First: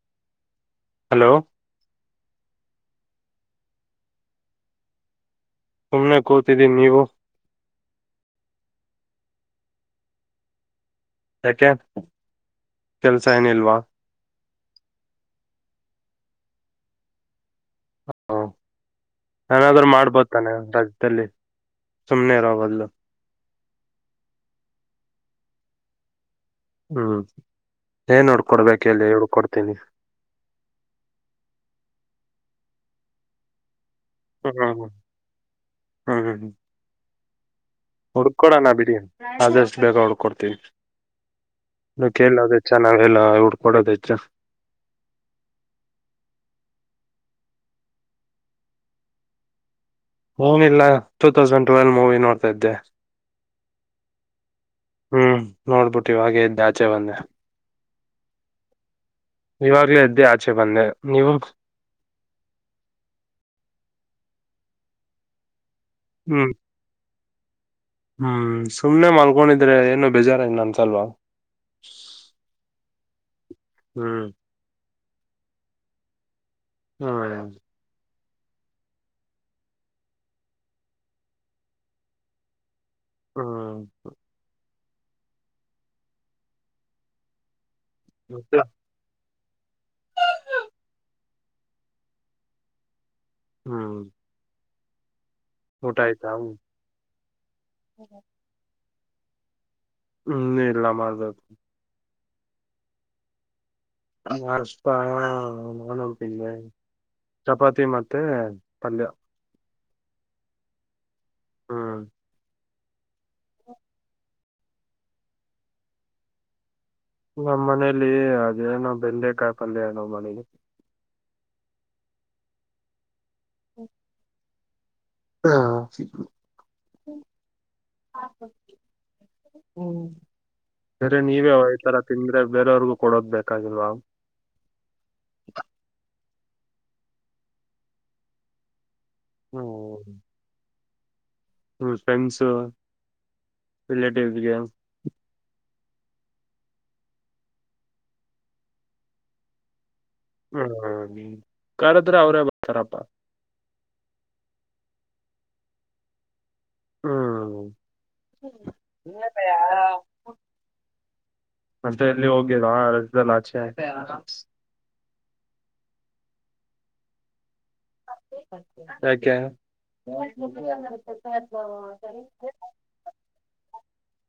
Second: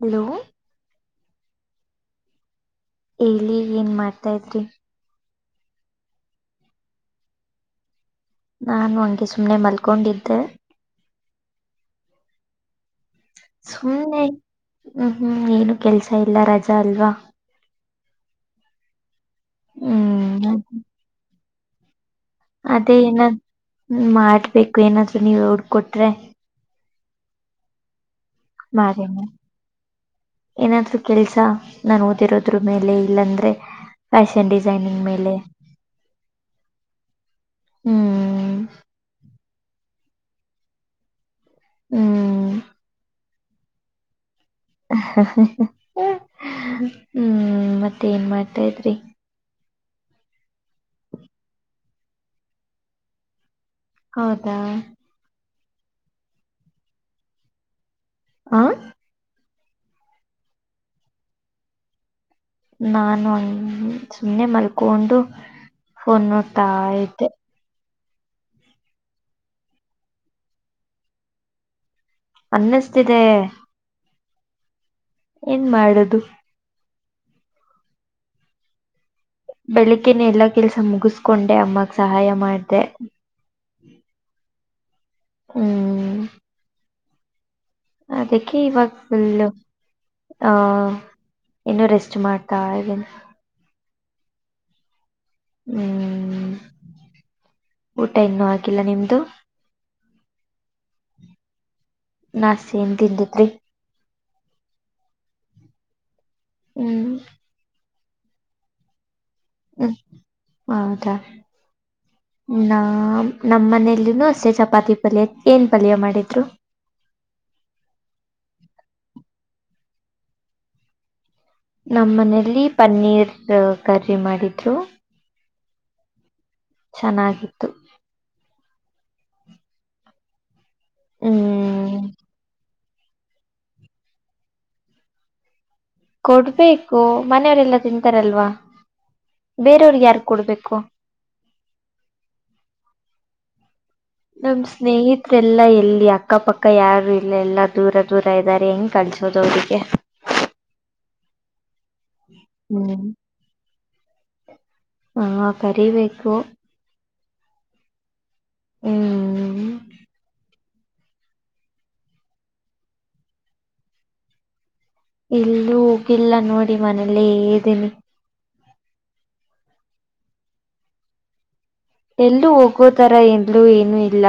Hello hello ಎಲ್ಲಿ ಏನ್ ಮಾಡ್ತಾ ಇದ್ರಿ ಸುಮ್ನೆ ಕೂತಿದ್ದೀ ನೀವು ನಾನು ಹಂಗೆ ಸುಮ್ಮ್ನೆ ಮಲ್ಕೊಂಡಿದ್ದೆ ಹಕೆ ಸುಮ್ಮ್ನೆ ಹ್ಮ್ ಹ್ಮ್ ಏನು ಕೆಲ್ಸ ಇಲ್ಲ ರಜಾ ಅಲ್ವಾ ಹ ನಾನಾದ್ರೂ ಹ್ಮ್ ಮಾಡ್ಬೋದತಾನೆ ರಾಜದಲ್ಲಿ ಸುಮನೆರಬಲ್ಲ ಹ್ಮ ಮಾಡ್ಬೇಕು ಏನಾದ್ರು ನೀವ ಹೋಡ್ಕೊಟ್ರೆ ಹ್ಮ್ ಏನ್ ನೋಡ್ಕೊಡ್ಬೇಕ ಎಲ್ಲಿ ಮಾಡೋಣ ಹುಡ್ಕೊಡ್ತೀನಿ ಏನಾದ್ರು ಕೆಲ್ಸ ನಾನು ಓದಿರೋದ್ರ ಮೇಲೆ ಇಲ್ಲಾಂದ್ರೆ ಫ್ಯಾಷನ್ ಹ್ಮ್ ಹ್ಮ್ ಡಿಸೈನಿಂಗ್ ಮೇಲೆ ಹ್ಮ್ ಹ್ಮ್ ಹ್ಮ್ ಹುಡ್ಕೊಡೋಣ ಬಿಡಿ ಆದಷ್ಟು ಬೇಗ ಹುಡ್ಕೊಡ್ತೀವಿ ನ ಹ್ಮ್ ಕೇಳದ ಹೆ ಚ ನಾವ್ಲ್ಲ ಹಡ್ಕೊಡೋದು ಹೆಚ್ಚ ಹ್ಮ್ ಮತ್ತೆ ಏನ್ ಮಾಡ್ತಾ ಇದ್ರಿ ನಿಲ್ಲ ಟೂ ತೌಸಂಡ್ ಟ್ವೆಲ್ವ ಮೂವಿ ನೋಡ್ತಾ ಇದ್ದೆ ಹೌದಾ ಹ್ಮ್ ನೋಡ್ಬಿಟ್ಟು ಇವಾಗೆ ಇದ್ದ ಆಚೆ ಬಂದೆ ಆ ಇವಾಗ್ಲ ಇದದ್ದೆ ಆಚೆ ಬಂದೆ ನೀವು ನಾನು ಒಂದ ಸುಮ್ಮನೆ ಮಲ್ಕೊಂಡು ಫೋನ್ ಹ್ಮ್ ನೋಡ್ತಾ ಇದ್ದೆ ಹ್ಮ್ ಸುಮ್ನೆ ಮಲ್ಕೊಂಡಿದ್ರೆ ಏನು ಬೇಜಾರ ಇಲ್ಲ ಅಸಲ್ವ ಅನ್ನಿಸ್ತಿದೆ ಹ್ಮ್ ಏನ್ ಮಾಡದು ಹ್ಮ್ ಬೆಳಿಗ್ನ ಎಲ್ಲಾ ಕೆಲ್ಸ ಮುಗಿಸಕೊಂಡೆ ಅಮ್ಮಗ್ ಸಹಾಯ ಮಾಡ್ದ ಹ್ಮ್ ಹ್ಮ್ ಅದಕ್ಕೆ ಮತ್ತೆ ಇವಾಗಲ್ಲು ಹ ಇನ್ನುೂ ರೆಸ್ಟ್ ಮಾಡ್ತಾ ಹಾಗ ಹ್ಮ್ ಊಟ ಆಯ್ತಾ ಹ್ಮ್ ಊಟ ಇನ್ನೂ ಆಗಿಲ್ಲ ನಿಮ್ದು ಹ್ಮ್ ಇನ್ನು ಇಲ್ಲ ಮಾಡಬೇಕು ನಾ ಸನ್ ತಿಂದಿದ್ರಿ ಷ್ಟ ನಾನುಡ್ತೀ ಹ್ಮ್ ಚಪಾತಿ ಮತ್ತ ಮತ್ತೆ ಪಲ್ಯ ಹ್ಮ್ ಹೌದಾ ಹ್ಮ್ ನ ನಮ್ಮ ಮನೇಲ್ಲ ಅಸೆ ಚಪಾತಿ ಪಲ್ಯ ಏನ್ ಪಲ್ಯ ಮಾಡಿದ್ರು ನಮ್ಮ್ ಮನೇಲಿ ಅದೇ ನಾ ಬೆಲ್ಲೆಕಾಯಿ ಪಲ್ಯ ನವ್ ಮನಲಿ ನಮ್ಮ ಮನೇಲಿ ಪನ್ನೀರ್ ಕರ್ರ ಮಾಡಿದ್ರು ಹಾ ಚೆನ್ನಾಗಿತ್ತು ಹ್ಮ ಸರಿ ನೀವೇ ಈತರ ಹ್ಮ್ ತಿಂದ್ರೆ ಬೇರೆಯವ್ರಗು ಕೊಡೋದ್ ಬೇಕಾಗಿಲ್ವಾ ಕೊಡ್ಬೇಕು ಮನೆಯವರೆಲ್ಲಾ ತಿಂತಾರಲ್ವಾ ಬೇರೆಯವ್ರಿಗೆ ಯಾರಿಗ ಕೊಡ್ಬೇಕು. ಹ್ಮ ಫ್ರೆಂಡ್ಸು. ನಮ್ಮ ಸ್ನೇಹಿತ್ರ ಎಲ್ಲಾ ಎಲ್ಲಿ ಈ ಅಕ್ಕಪಕ್ಕ ಯಾರು ಇಲ್ಲ ಇಲ್ಲಾ ದೂರ ದೂರ ಇದಾರೆ ಹೆಂಗ್ ಕಳ್ಸೋದು ಅವರಿಗೆ? ಹ್ಮ್ ಹು ಕರದ್ರೆ ಅವ್ರೇ ಬತಾರಪ್ಪ. ಹ್ಮ್ ಹಾ ಕರಿಬೇಕು. ಹ್ಮ್. ಹ್ಮ್ ಮತ್ತೆ ಎಲ್ಲಿ ಹೋಗಿಲ್ವ ರಜೆಯಲ್ಲಿ ಆಚೆ. ಎಲ್ಲೂ ಹೋಗಿಲ್ಲ ನೋಡಿ ಮನೇಲೆ ಇದೀನಿ. ಯಾಕೆ? ಎಲ್ಲೂ ಹೋಗೋತರ ಎನ್ಲೂ ಏನು ಇಲ್ಲ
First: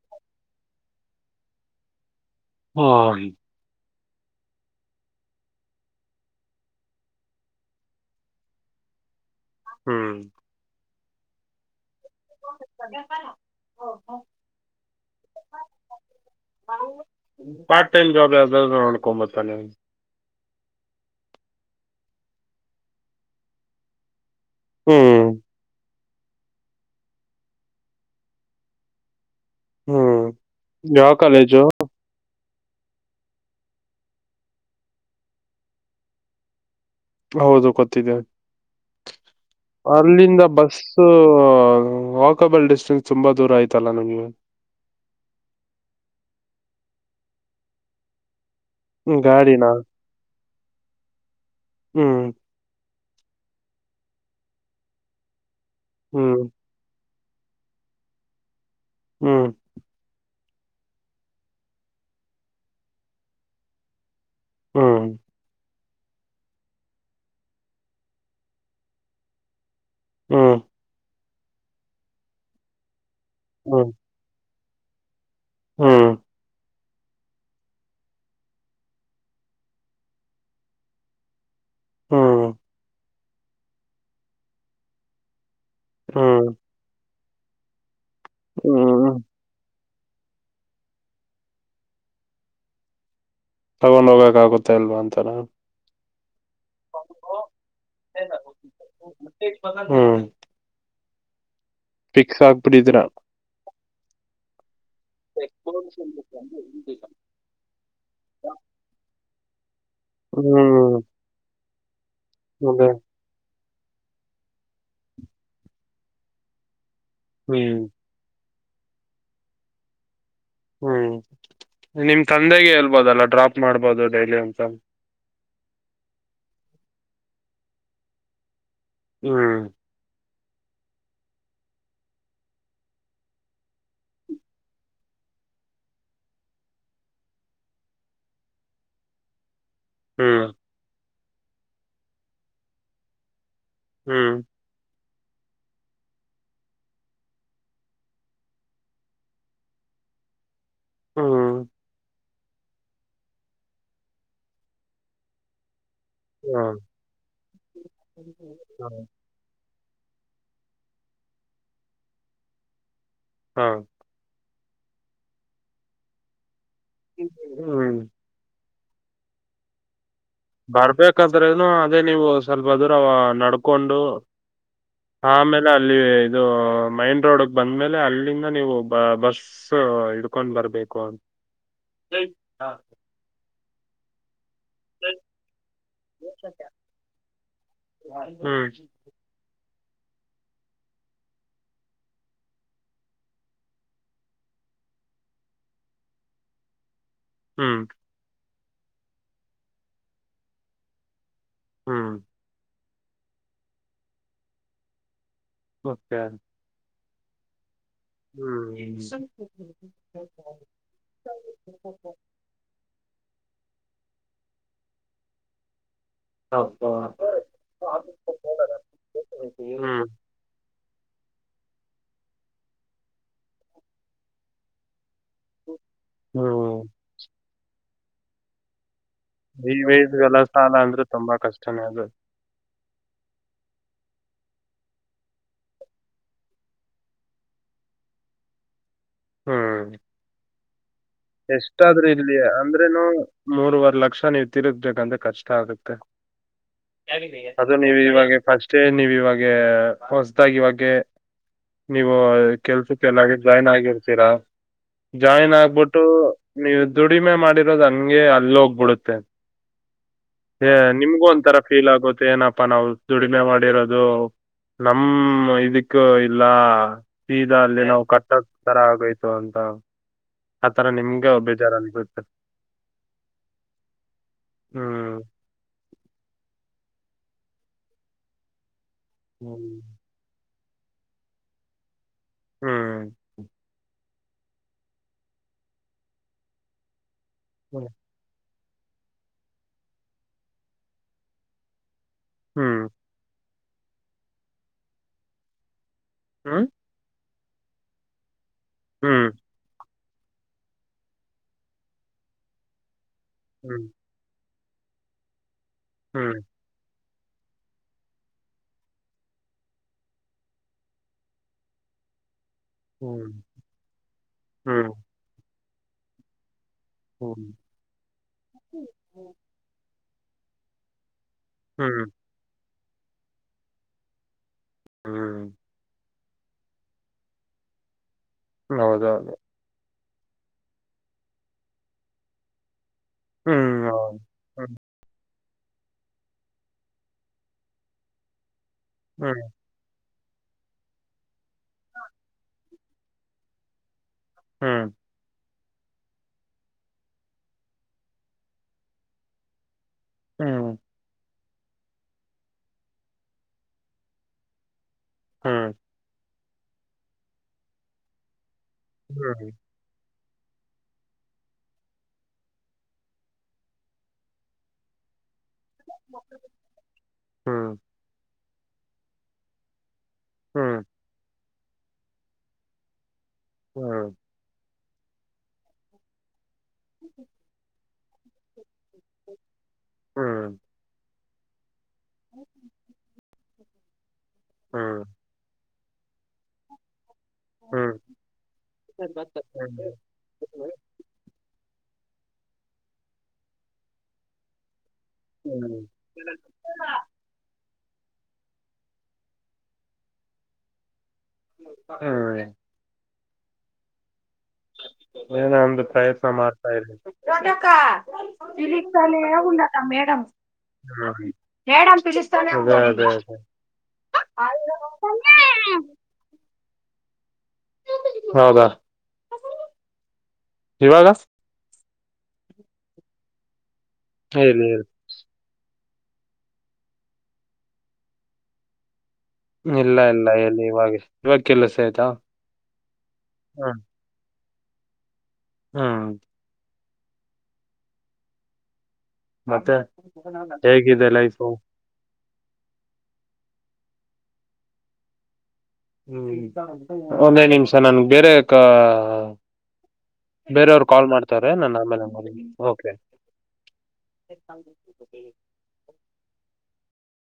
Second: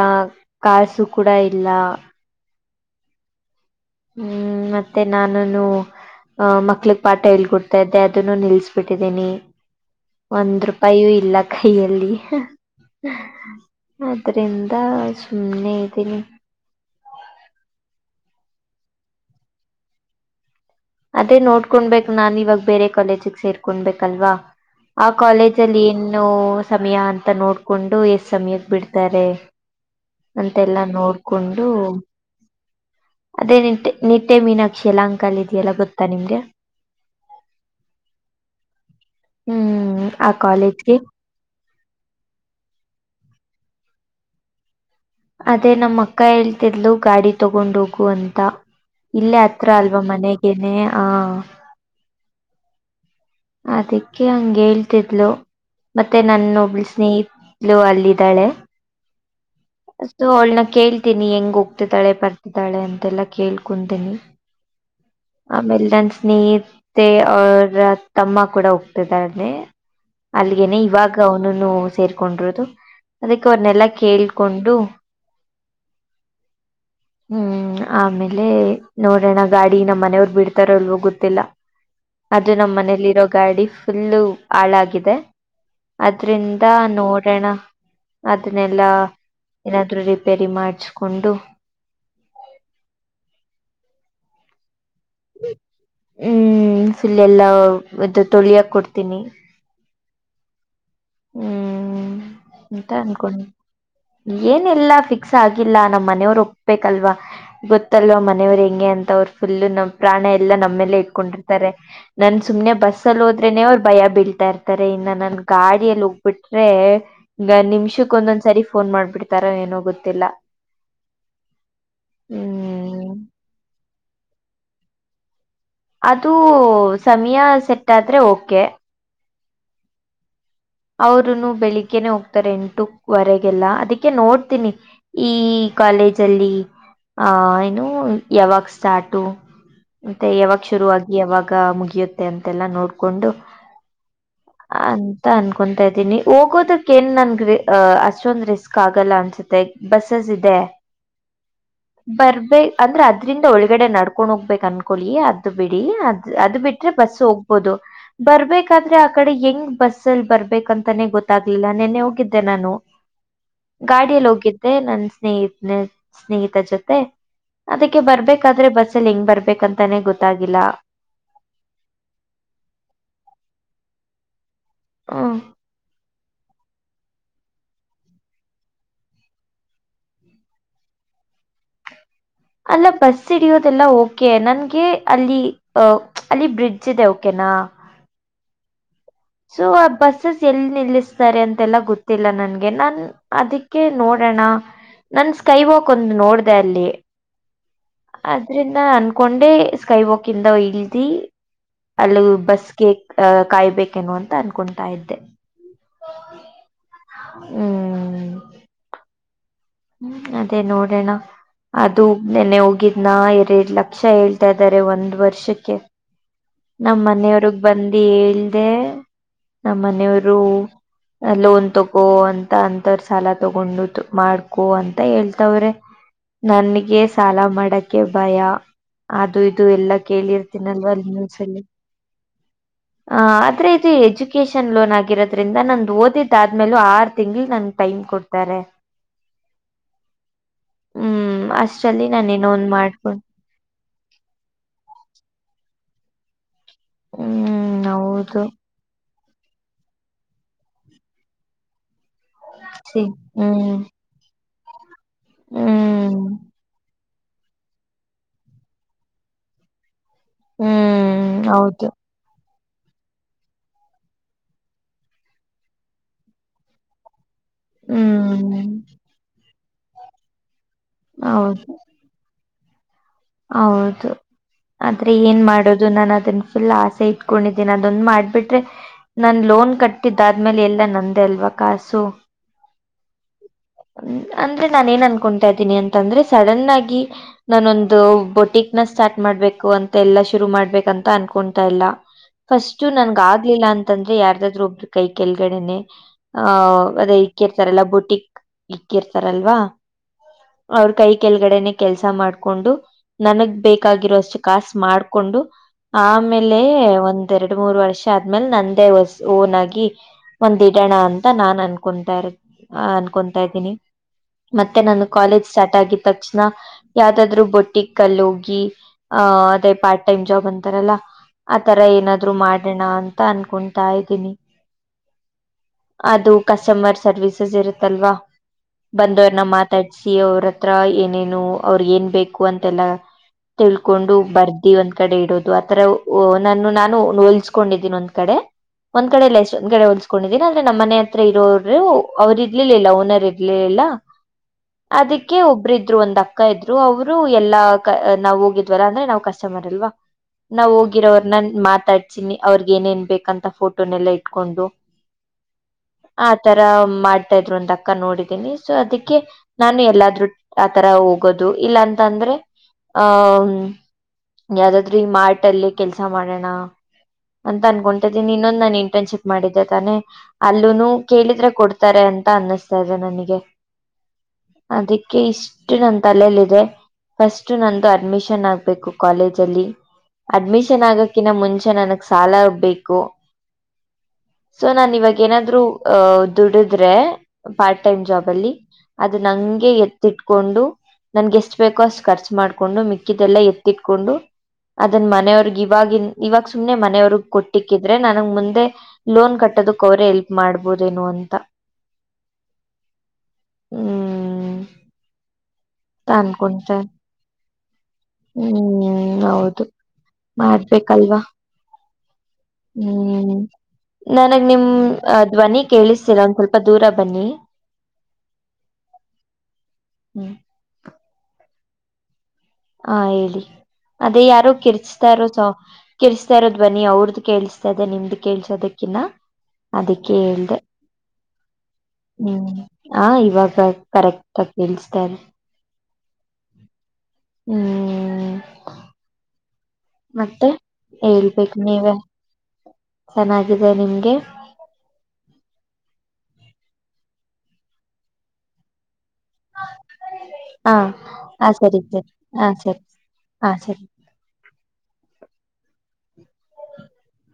ಕಾಸು ಕೂಡ ಇಲ್ಲ. ಹ್ಮ. ಹ್ಮ್ ಮತ್ತೆ ನಾನನು. ಹ್ಮ ಮಕ್ಳಗ್ ಪಾಠ ಹೇಳಿಕೊಡ್ತಾ ಇದ್ದೆ ಅದನ್ನು ನಿಲ್ಸ್ಬಿಟ್ಟಿದ್ದೀನಿ. ಹ್ಮ್. ಪೈಯೂ ಇಲ್ಲ ಕೈಯಲ್ಲಿ. ಅದ್ರಿಂದ ಸುಮ್ಮ್ನೆ ಇದ್ದೀನಿ. ಪಾರ್ಟ್ ಟೈಮ್ ಜಾಬ್ ಯಾವ್ದಾದ್ರೂ ನೋಡ್ಕೊಂಬತ್ತಾನೆ. ಅದೇ ನೋಡ್ಕೊಂಡ್ ಬೇಕ ನಾನ್ ಇವಾಗ ಬೇರೆ ಕಾಲೇಜಿಗೆ ಸೇರ್ಕೊಬೇಕಲ್ವಾ. ಆ ಹ್ಮ್ ಕಾಲೇಜ ಅಲ್ಲಿ ಏನು ಸಮಯ ಅಂತ ನೋಡ್ಕೊಂಡು ಎಷ್ಟ ಸಮಯಕ್ ಬಿಡ್ತಾರೆ. ಹ್ಮ್ ಅಂತೆಲ್ಲಾ ಯಾವ ಕಾಲೇಜು ನೋಡ್ಕೊಂಡು. ಅದೇ ನಿಟ್ಟೆ ನಿಟ್ಟೆ ಮೀನಾಕ್ಷಿ ಯಲಹಂಕಲ್ಲಿ ಇದೆಯಲ್ಲ ಗೊತ್ತಾ ನಿಮ್ಗೆ. ಹೌದು ಗೊತ್ತಿದೆ ಹ್ಮ್ ಆ ಅಲ್ಲಿಂದ ಕಾಲೇಜ್ಗೆ ಬಸ್ಸು ಹ ವಾಕೇಬಲ್ ಡಿಸ್ಟೆನ್ಸ್ ತುಂಬಾ ದೂರ ಆಯ್ತಲ್ಲಾ ನಮ್ಗೆ. ಅದೇ ನಮ್ಮ ಅಕ್ಕ ಹೇಳ್ತಿದ್ಲು ಗಾಡಿ ತಗೊಂಡೋಗು ಅಂತ. ಹ್ಮ್ ಇಲ್ಲೇ ಹತ್ರ ಗಾಡಿನಾ ಅಲ್ವಾ ಮನೆಗೇನೆ ಆ. ಹ್ಮ್ ಅದಕ್ಕೆ ಹಂಗ ಹೇಳ್ತಿದ್ಲು ಮತ್ತೆ ಹ್ಮ್ ನನ್ನೊಬ್ಳ ಸ್ನೇಹಿತ ಲೋ ಅಲ್ಲಿದ್ದಾಳೆ. ಹ್ಮ್. ಸೊ ಅವಳನ್ನ ಕೇಳ್ತೀನಿ ಹೆಂಗ್ ಹೋಗ್ತಿದ್ದಾಳೆ ಬರ್ತಿದ್ದಾಳೆ ಅಂತೆಲ್ಲ ಕೇಳ್ಕೊಂತೀನಿ. ಹ್ಮ್. ಆಮೇಲ್ ನನ್ ಸ್ನೇಹಿತೆ ಅವರ ತಮ್ಮ ಕೂಡ ಹೋಗ್ತಿದಾನೆ. ಹ್ಮ್ ಅಲ್ಲಿಗೆೇನೆ ಇವಾಗ ಅವನುನು ಸೇರ್ಕೊಂಡಿರರುದು ಅದಕ್ಕೆ ಅವ್ರನ್ನೆಲ್ಲಾ ಹ್ಮ್ ಕೇಳ್ಕೊಂಡ್ ಡು. ಹ್ಮ್. ಹ್ಮ್ ಆಮೇಲೆ ನೋಡೋಣ ಗಾಡಿ ನಮ್ಮ್ ಮನೆಯವರು ಬಿಡ್ತಾರ ಇಲ್ಲೋ ಗೊತ್ತಿಲ್ಲ. ಹ್ಮ್ ಅದು ಹ್ಮ್ ನಮ್ಮ್ ಮನೆಯಲ್ಲಿ ಇರೋ ಗಾಡಿ ಫುಲ್ಲು ಹಾಳಾಗಿದೆ. ಹ್ಮ್ ಅದ್ರಿಂದ ನೋಡೋಣ ಅದನ್ನೆಲ್ಲಾ ಏನಾದ್ರು ರಿಪೇರಿ ಮಾಡಿಸಿಕೊಂಡು ತಗೊಂಡ್ ಹೋಗಕ್ ಆಗುತ್ತ ಇಲ್ವಾ ಅಂತನಾ ಹ್ಮ್ ಫುಲ್ ಎಲ್ಲಾ ಇದು ತೊಳಿಯಕ್ ಕೊಡ್ತೀನಿ. ಹ್ಮ್ ಹ್ಮ್ ಫಿಕ್ಸ್ ಅಂತ ಆಗ್ಬಿಟ್ಟಿದೀರ ಅನ್ಕೊಂಡಿನಿ. ಏನಿಲ್ಲ ಫಿಕ್ಸ್ ಆಗಿಲ್ಲ ನಮ್ಮ್ ಮನೆಯವರು ಒಪ್ಬೇಕಲ್ವಾ ಗೊತ್ತಲ್ವಾ ಮನೆಯವರು ಹೆಂಗೆ ಅಂತಾ ಫುಲ ಎಲ್ಲಾ ನಮ್ಮ ಪ್ರಾಣ ಎಲ್ಲ ಹ್ಮ್ ನಮ್ಮೇಲೆ ಇಟ್ಕೊಂಡಿರ್ತಾರೆ. ನಾನ್ ಸುಮ್ಮನೆ ಅದೇ ಬಸ್ಸಲ್ಲಿ ಹೋದ್ರೆನೆ ಅವ್ ಭಯ ಬೀಳ್ತಾ ಇರ್ತಾರೆ ಇನ್ನ ನನ್ ಗಾಡಿಯಲ್ಲಿ ಹೋಗ್ಬಿಟ್ರೆ ಹ್ಮ್ ನಿಮಿಷಕ್ಕ ಒಂದೊಂದ ಸಾರಿ ಫೋನ್ ಮಾಡ್ಬಿಡ್ತಾರೋ ಏನೋ ಗೊತ್ತಿಲ್ಲ. ಹ್ಮ್ ನಿಮ್ಮ ತಂದೆಗೆ ಹ್ಮ್ ಹೇಳ್ಬೋದಲ್ಲ ಡ್ರಾಪ್ ಮಾಡ್ಬೋದು ಡೈಲಿ ಅಂತ. ಅದು ಸಮಯ ಸೆಟ್ ಆದ್ರೆ ಓಕೆ. ಹ್ಮ್. ಅವರುನು ಬೆಳಿಗ್ನೆ ಹೋಗ್ತಾರೆ ಎಂಟುವರೆಗೆಲ್ಲ ಅದಕ್ಕೆ ನೋಡ್ತೀನಿ ಈ. ಕಾಲೇಜ್ ಅಲ್ಲಿ ಆಹ ಏನು ಯಾವಾಗ ಸ್ಟಾರ್ಟು. ಮತ್ತೆ ಹ್ಮ್ ಯಾವಾಗ ಶುರುವಾಗಿ ಯಾವಾಗ ಮುಗಿಯುತ್ತೆ ಅಂತೆಲ್ಲಾ ನೋಡ್ಕೊಂಡು. ಹ್ಮ್. ಕೊತಾ ಇದ್ದೀನಿ ಹೋಗೋದಕ್ಕ ಏನ್ ನನ್ ಅ ಅಷ್ಟೊಂದ್ ರಿಸ್ಕ್ ಆಗಲ್ಲ ಅನ್ಸುತ್ತೆ ಬಸ್ಸಸ್ ಇದೆ. ಹ್ಮ್. ಬರ್ಬೇಕೇ ಅಂದ್ರೆ ಅದ್ರಿಂದ ಒಳಗಡೆ ನಡ್ಕೊಂಡ್ ಹೋಗ್ಬೇಕು ಅನ್ಕೊಳ್ಳಿ ಅದು ಬಿ. ಅ ಹ್ಮ್ ಅದು ಹ್ಮ್ ಬಿಟ್ರೆ ಬಸ್ ಹೋಗ್ಬೋದು ಬರ್ಬೇಕಾದ್ರೆ ಆ ಕಡೆ ಹೆಂಗ್ ಬಸ್ ಅಲ್ಲಿ ಬರ್. ಬೇಕಂತಾನೆ ಗೊತ್ತಾಗ್ಲಿಲ್ಲ ನಿೆನ್ನೆ ಹೋಗಿದ್ದೆ ನಾನು ಹಾ ಗಾಡಿಯಲ್ಲಿ ಹೋಗಿದ್ದೆ. ನನ್ನ ಸ್ನೇಹತ್ ಸ್ನೇಹಿತ ಜೊತೆ ಹ್ಮ್ ಅದಕ್ಕೆ ಬರ್ಬೇಕಾದ್ರೆ ಬಸ್. ಿಂಗ ಬರ್ಬೇಕ ಅಂತಾನೆ ಗೊ. ಬರ್ಬೇಕಾದ್ರನು ಅದೇ ನೀವು ಸ್ವಲ್ಪದರ ನಡ್ಕೊಂಡು. ಹ್ಮ್ ಆಮೇಲೆ ಅಲ್ಲಿ. ಇದು ಮೈನ್ ರೋಡ್ಗ್ ಬಂದ್ಮೇಲೆ ಅಲ್ಲಿಂದ ನೀವು ಬ ಬಸ್ ಇಡ್ಕೊಂಡ್ ಬರ್ಬೇಕು ಅಂತ. ಹ. ಅಲ್ಲ ಬಸ್ ಹಿಡಿಯೋದೆಲ್ಲ ಓಕೆ ನನ್ಗೆ. ಅಲ್ಲಿ ಅ ಅಲ್ಲಿ ಬ್ರಿಡ್ಜ್ ಇದೆ ಓಕೆನಾ. ಹ್ಮ್. ಸೊ ಆ ಬಸ್ಸಸ್ ಎಲ್ಲಿ ನಿಲ್ಲಿಸ್ತಾರೆ ಅಂತೆಲ್ಲ ಗೊತ್ತಿಲ್ಲ ನನ್ಗೆ ನಾನ್ ಅದಕ್ಕೆ ನೋಡೋಣ. ನನ್ ಸ್ಕೈವಾಾಕ್ ಒಂದು್ ನೋಡ್ದ ಅಲ್ಲಿ. ಹ್ಮ್. ಅದ್ರಿಂದ ಅನ್ಕೊಂಡೆ ಸ್ಕೈವಾಾಕ್ ಇಂದ ಇಲ್ದಿ ಹ್ಮ್ ಅಲ್ಲಿ ಬಸ್ಗೆ. ಅಹ ಕಾಯ್ಬೇಕೇನು ಅಂತ ಅನ್ಕೊತಾ ಇದ್ದೆ. ಓಕೆ. ಹ್ಮ್. ಹ್ಮ ಅದೇ ನೋಡೋಣ ಅದು ನೆನೆ ಹೋಗಿದ್ನ ಎರರಡ್ ಲಕ್ಷ. ಹೇಳ್ತಾ ಇದ್ದಾರೆ ಒಂದ್ ವರ್ಷಕ್ಕೆ. ನಮ್ಮ ಮನೆಯವ್ರಗ್ ಬಂದು ಹೇಳಳ್್ದ ನಮ್ಮ ಹ್ಮ್ ಮನೆಯವರು. ಲೋನ್ ತಗೋ ಅಂತ ಅಂತರ್ ಸಾಲ ತಗೊಂಡು ಮಾಡ್ಕೊ ಅಂತ. ಮತ್ತ ಹೇಳ್ತವ್ರೆ ಹ್ಮ್ ನನ್ಗೆ ಸಾಲ ಮಾಡಕ್ಕೆ ಭಯ. ಅದು ಇದು ಈ ಎಲ್ಲಾ ವಯಸ್ಗೆಲ್ಲ ಸಾಲ ಅಂದ್ರೆ ಕೇಳಿರ್ತೀನಲ್ವಾಲ್ಲಿ ತುಂಬಾ ನ್ಯೂಸಲ್ಲಿ. ಕಷ್ಟನೇ ಅದು ಹ ಆದ್ರೆ ಇದು ಎಜು. ಎುಕೇಶನ್ ಲೋನ್ ಆಗಿರೋದ್ರಿಂದ ನಂದು ಓದಿದ್ದಾದ್ಮೇಲ ಆರು ತಿಂಗ್ಗಳು ನನ್ ಟೈಮ್ ಕೊಡ್ತಾರೆ. ಹ್ಮ್. ಹ್ಮ್ ಅಷ್ಟಲ್ಲಿ ಎಷ್ಟಾದ್ರರು ನಾನ ಇಲ್ಲಿ ಏನೋ ಒಂದ್ ಅಂದ್ರೇನು ಮಾಡ್ಕೊಂಡ್ ಮೂರವರೆ ಲಕ್ಷ ನೀವ್ ತಿರುಗ್ಬೇಕಂದ್ರೆ ಕಷ್ಟ ಆಗುತ್ತೆ. ಅದು ಹ್ಮ್ ನೀವು ಇವಾಗೆ ಹೌದು ಫಸ್ಟ್ ನೀವು ಇವಾಗ. ಹೊಸದಾಗಿ ಇವಾಗೆ. ನೀವು ಸಿ ಕೆಲ್ಸಕ್ಕೆ ಎಲ್ಲಾಗಿ ಜಾಯ್ನ್ ಹ್ಮ್ ಆಗಿರ್ತೀರಾ. ಜಾಯಿನ್ ಆಗ್ಬಿಟ್ಟು ಹ್ಮ್ ನೀವು ದುಡಿಮೆ ಮಾಡಿರೋದು ಹಂಗೆ ಅಲ್ಲ ಹೋಗ್ಬಿಡುತ್ತೆ. ಹ ನಿಮ್ಗೂ ಹ್ಮ್ ಒಂಥರ ಹೌದು ಫೀಲ್ ಆಗುತ್ತೆ ಏನಪ್ಪ. ಅಪ್ಪ ನಾವು ದುಡಿಮೆ ಮಾಡಿರೋದು ನಮ್ಮ ಇದಕ್ಕೂ ಇಲ್ಲ. ಸೀದ ಅಲ್ಲಿ ನಾವು ಕಟ್ಟೋದ ಹ್ಮ್ ತರ ಆಗೋಯ್ತು ಅಂತ. ಆ ತರ ನಿಮ್ಗೆ ಹೌದು ಬೇಜಾರ ಅತರ್. ಹೌದು ಆದ್ರೆ ಹ್ಮ್ ಏನ್ ಮಾಡೋದು ನನ್ ಅದನ್ ಫುಲ್ ಆಸೆ. ಇಟ್ಕೊಂಡಿದ್ದೀನಿ ಅದೊಂದ್ ಮಾಡ್ಬಿಟ್ರೆ ನನ್ ಲೋನ್ ಹ್ಮ್ ಕಟ್ಟಿದ್ದ. ಆದ್ಮೇಲೆ ಎಲ್ಲಾ ನಂದ ಅಲ್ವಾ ಕಾಸು. ಹ್ಮ್. ಅಂದ್ರೆ ನಾನ ಏನ್ ಅನ್ಕೊತಾ ಇದ್ದೀನಿ ಅಂತಂದ್ರೆ ಸಡನ್ ಆಗಿ ನಾನೊಂದ. ಬೋಟಿಕ್ ನ ಸ್ಟಾರ್ಟ್ ಮಾಡ್ಬೇಕು ಅಂತ ಎಲ್ಲಾ ಶುರು ಮಾಡ್ಬೇಕಂತ ಅನ್ಕೊತಾ ಇಲ್ಲ. ಹ್ಮ್ ಫಸ್ಟ್ು ನನ್ಗ ಆಗ್ಲಿಲ್ಲ ಅಂತಂದ್ರೆ ಯಾರ್ದಾದ್ರೂ ಒಬ್ರು ಕೈ ಕೆಳಗಡೆನೆ. ಆಹ ಅದೇ ಇಕ್ಕಿರ್ತಾರಲ್ಲ ಬುಟಿಕ್ ಇಕ್ಕಿರ್ತಾರಲ್ವಾ ಅವ್ರ ಕೈ ಕೆಳಗಡೆನೆ ಕೆಲ್ಸ ಮಾಡ್ಕೊಂಡು ನನಗ್ ಬೇಕಾಗಿರೋಷ್ಟು ಕಾಸು ಮಾಡ್ಕೊಂಡು ಆಮೇಲೆ ಒಂದು ಎರಡು ಮೂರು ವರ್ಷ ಆದ್ಮೇಲೆ ನಂದೇ ಹೊಸ್ ಓನ್ ಆಗಿ ಒಂದ್ ಇಡಣ ಅಂತ ನಾನ್ ಅನ್ಕೊತಾ ಇರತ್ತೆ ಹ ಅನ್ಕೊತಾ ಇದ್ದೀನಿ ಮತ್ತೆ ನಾನು ಕಾಲೇಜ್ ಸ್ಟಾರ್ಟ್ ಆಗಿದ ತಕ್ಷಣ ಯಾವ್ದಾದ್ರು ಬೊಟಿಕ್ಲ್ಲೋಗಿ ಅಹ ಅದೇ ಪಾರ್ಟ್ ಟೈಮ್ ಜಾಬ್ ಅಂತಾರಲ್ಲ ಆತರ ಏನಾದ್ರು ಮಾಡೋಣ ಅಂತ ಅನ್ಕೊತಾ ಇದ್ದೀನಿ ಹ್ಮ್ ಅದು ಕಸ್ಟಮರ್ ಸರ್ವಿಸಸ್ ಇರುತ್ತಲ್ವಾ ಬಂದವ್ರನ್ನ ಮಾತಾಡ್ ಸಿ ಅವ್ರ ಹತ್ರ ಏನೇನು ಅವ್ರಿಗೆ ನು ಬೇಕು ಅಂತೆಲ್ಲ ತಿಳ್ಕೊಂಡು ಬರ್ದಿ ಒಂದ್ ಕಡೆ ಇಡೋದು ಆತರ ನಾನು ನಾನು ಹೋಲ್ಸಕೊಂಡಿದ್ದೀನಿ ಒಂದ್ ಕಡೆ ಒಂದ್ ಕಡೆ ಇಲ್ಲಷ್ಟ ಒಂದ್ ಕಡೆ ಹಲ್ ಕೊಂಡಿದೀನಿ ಅಂದ್ರೆ ನಮ್ಮ ಮನೆ ಹತ್ರ ಇರೋರು ಅವರು ಇರ್ಲಲಿಲ್ಲಾ ಓನರ್ ಇರ್ಲಲಿಲ್ಲ ಅದಕ್ಕೆ ಒಬ್ರು ಇದ್ರು ಒಂದ್ ಅಕ್ಕ ಇದ್ರು ಅವರು ಎಲ್ಲ ನಾವು ಹೋಗಿದ್ವಲ್ಲ ಅಂದ್ರೆ ನಾ ಕಸ್ಟಮರ್ ಅಲ್ವಾ ನಾ್ ಹೋಗಿರೋ ನಾನ್ ಮಾತಾಡ್ಸನಿ ಅವ್ರಗ ಏನೇನ್ ಬೇಕಂತ ಫೋಟೋನೆಲ್ಲಾ ಇಟ್ಕೊಂಡು ಹ್ಮ್ ಆ ತರ ಮಾಡ್ತಾ ಇದ್ರು ಅಕ್ಕ ನೋಡಿದೀನಿ ಸೊ ಅದಕ್ಕೆ ನಾನು ಎಲ್ಲಾದ್ರರು ಆತರ ಹೋಗೋದು ಇಲ್ಲಾ ಅಂತ ಅಂದ್ರೆ ಆಹ ಯಾವ್ದಾದ್ರ ಈ ಮಾಡ ಲ್ಲಿ ಕೆಲ್ಸ ಮಾಡೋಣ ಅಂತ ಅನ್ಕೊಂತಿದ್ದೀನಿ ಇನ್ನೊಂದು ನಾನು ಇಂಟರ್ನ್ಶಿಪ್ ಮಾಡಿದ್ದೆ ತಾನೆ ಅಲ್ಲೂನು ಕೇಳಿದ್ರೆ ಕೊಡ್ತಾರೆ ಅಂತ ಅನ್ನಸ್ ಇದೆ ನನಗೆ ಹ್ಮ್ ಅದಕ್ಕೆ ಇಷ್ಟು ನನ್ ತಲಲ್ಲ ಇದೆ ಫಸ್ಟ್ ನಂದು ಅಡ್ಮಿಷನ್ ಆಗ್ಬೇಕು ಕಾಲೇಜಲ್ಲಿ ಅಡ್ಮಿಷನ್ ಆಗಕಿಿನ ಮುಂಚೆ ನನಗ್ ಸಾಲಡ್ಬೇಕು ಸೊ ನಾ ಇವಾಗ ಏನಾದ್ರು ಅಹ ದುಡಿದ್ರೆ ಪಾರ್ಟ್ ಟೈಮ್ ಜಾಬ್ ಅಲ್ಲಿ ಅದು ನಂಗೆ ಎತ್ತಿಟ್ಕೊಂಡು ನಂಗೆ ಎಷ್ಟ ಬೇಕೋಷ್ಟ ಖರ್ಚು ಮಾಡ್ಕೊಂಡು ಮಿಕ್ಕಿದ್ದಲ್ಲ ಎತ್ತಿಟ್ಕೊಂಡು ಅದನ್ ಮನೆಯವ್ರಗ್ ಇವಾಗಿನ್ ಇವಾಗ ಸುಮ್ಮ್ನೆ ಮನೆಯವ್ರ ಕೊಟ್ಟಿಕ್ ಹಿದ್ರೆ ನನಗ್ ಮುಂದೆ ಲೋನ್ ಕಟ್ಟೋದಕ್ ಅವ್ರೇ ಹೆಲ್ಪ್ ಮಾಡ್ಬೋದ ನು ಅಂತ ಹ್ಮ್ ಹ್ಮ್ ನ ಪ್ರಯತ್ನ ಮಾಡ್ತಾ ಅನ್ಕೊಂತ ಇ ದಿಲಸಲ್ಲಿ ಹ ಮೇಡಮ್ ಬಲ್ವಾ ಮೇಡ್ಳ ಹ್ಮ್ ನನಗ್ ನಿಮ ಧ್ವನಿ ಕೇಳಿಸ್ತೀರ ಒಂದ್ ಸ್ವಲ್ಪ ದೂರ ಬನ್ನಿ ಹೌದಾ ಇವಾಗ ಹ ಹೇಳಿ ಅದೇ ಯಾರೋ ಹೇಳಿ ಹೇಳಿ. ಕಿರ್ತತಾ ಇಾರೋ ಸ ಕೇಳಿಸ್ತಾ ಇೋದ ನಿ ಅವ್ರದ್ದ ಕೇಳಿಸ್ತಾದೆ ನಿಮ್ದು ಕೇಳ್ಸೋದಕ್ಕಿನ್ನ ಇಲ್ಲ ಅದಕ್ಕೆ ಇಲ್ಲ ಹೇಳ್ದೆ ಎಲ್ಲಿ ಇವಾಗ ಇ ಹ್ಮ್ ಆ ಇವಾಗ ಕರೆಕ್ಟ್ ಆ ಕೇಳ್ಸ್ತಾರೆ ಹ್ಮ ಹ್ಮ್ ಮತ್ತೆ ಮತ್ತೆ ಹೇಗಿದೆ ಲೈಫು ಹೇಳ್ಬೇಕು ನೀವ ಚೆನ್ನಾಗಿದೆ ನಿಮ್ಗೆ ಹ್ಮ್ ಒಂದೇ ನಿಮಿಷ ನನ್ಗೆ ಬೇರೆಕ ಹಾ ಬೇರೆಯವರು ಕಾಲ್ ಹಾ ಮಾಡ್ತಾರೆ ನಾನ ಸರಿ ಆಮೇಲೆ ಸರಿ ಹಾ ಸರಿ ಮಾಡಕೆ ಹಾ ಸರಿ ಹ ಹ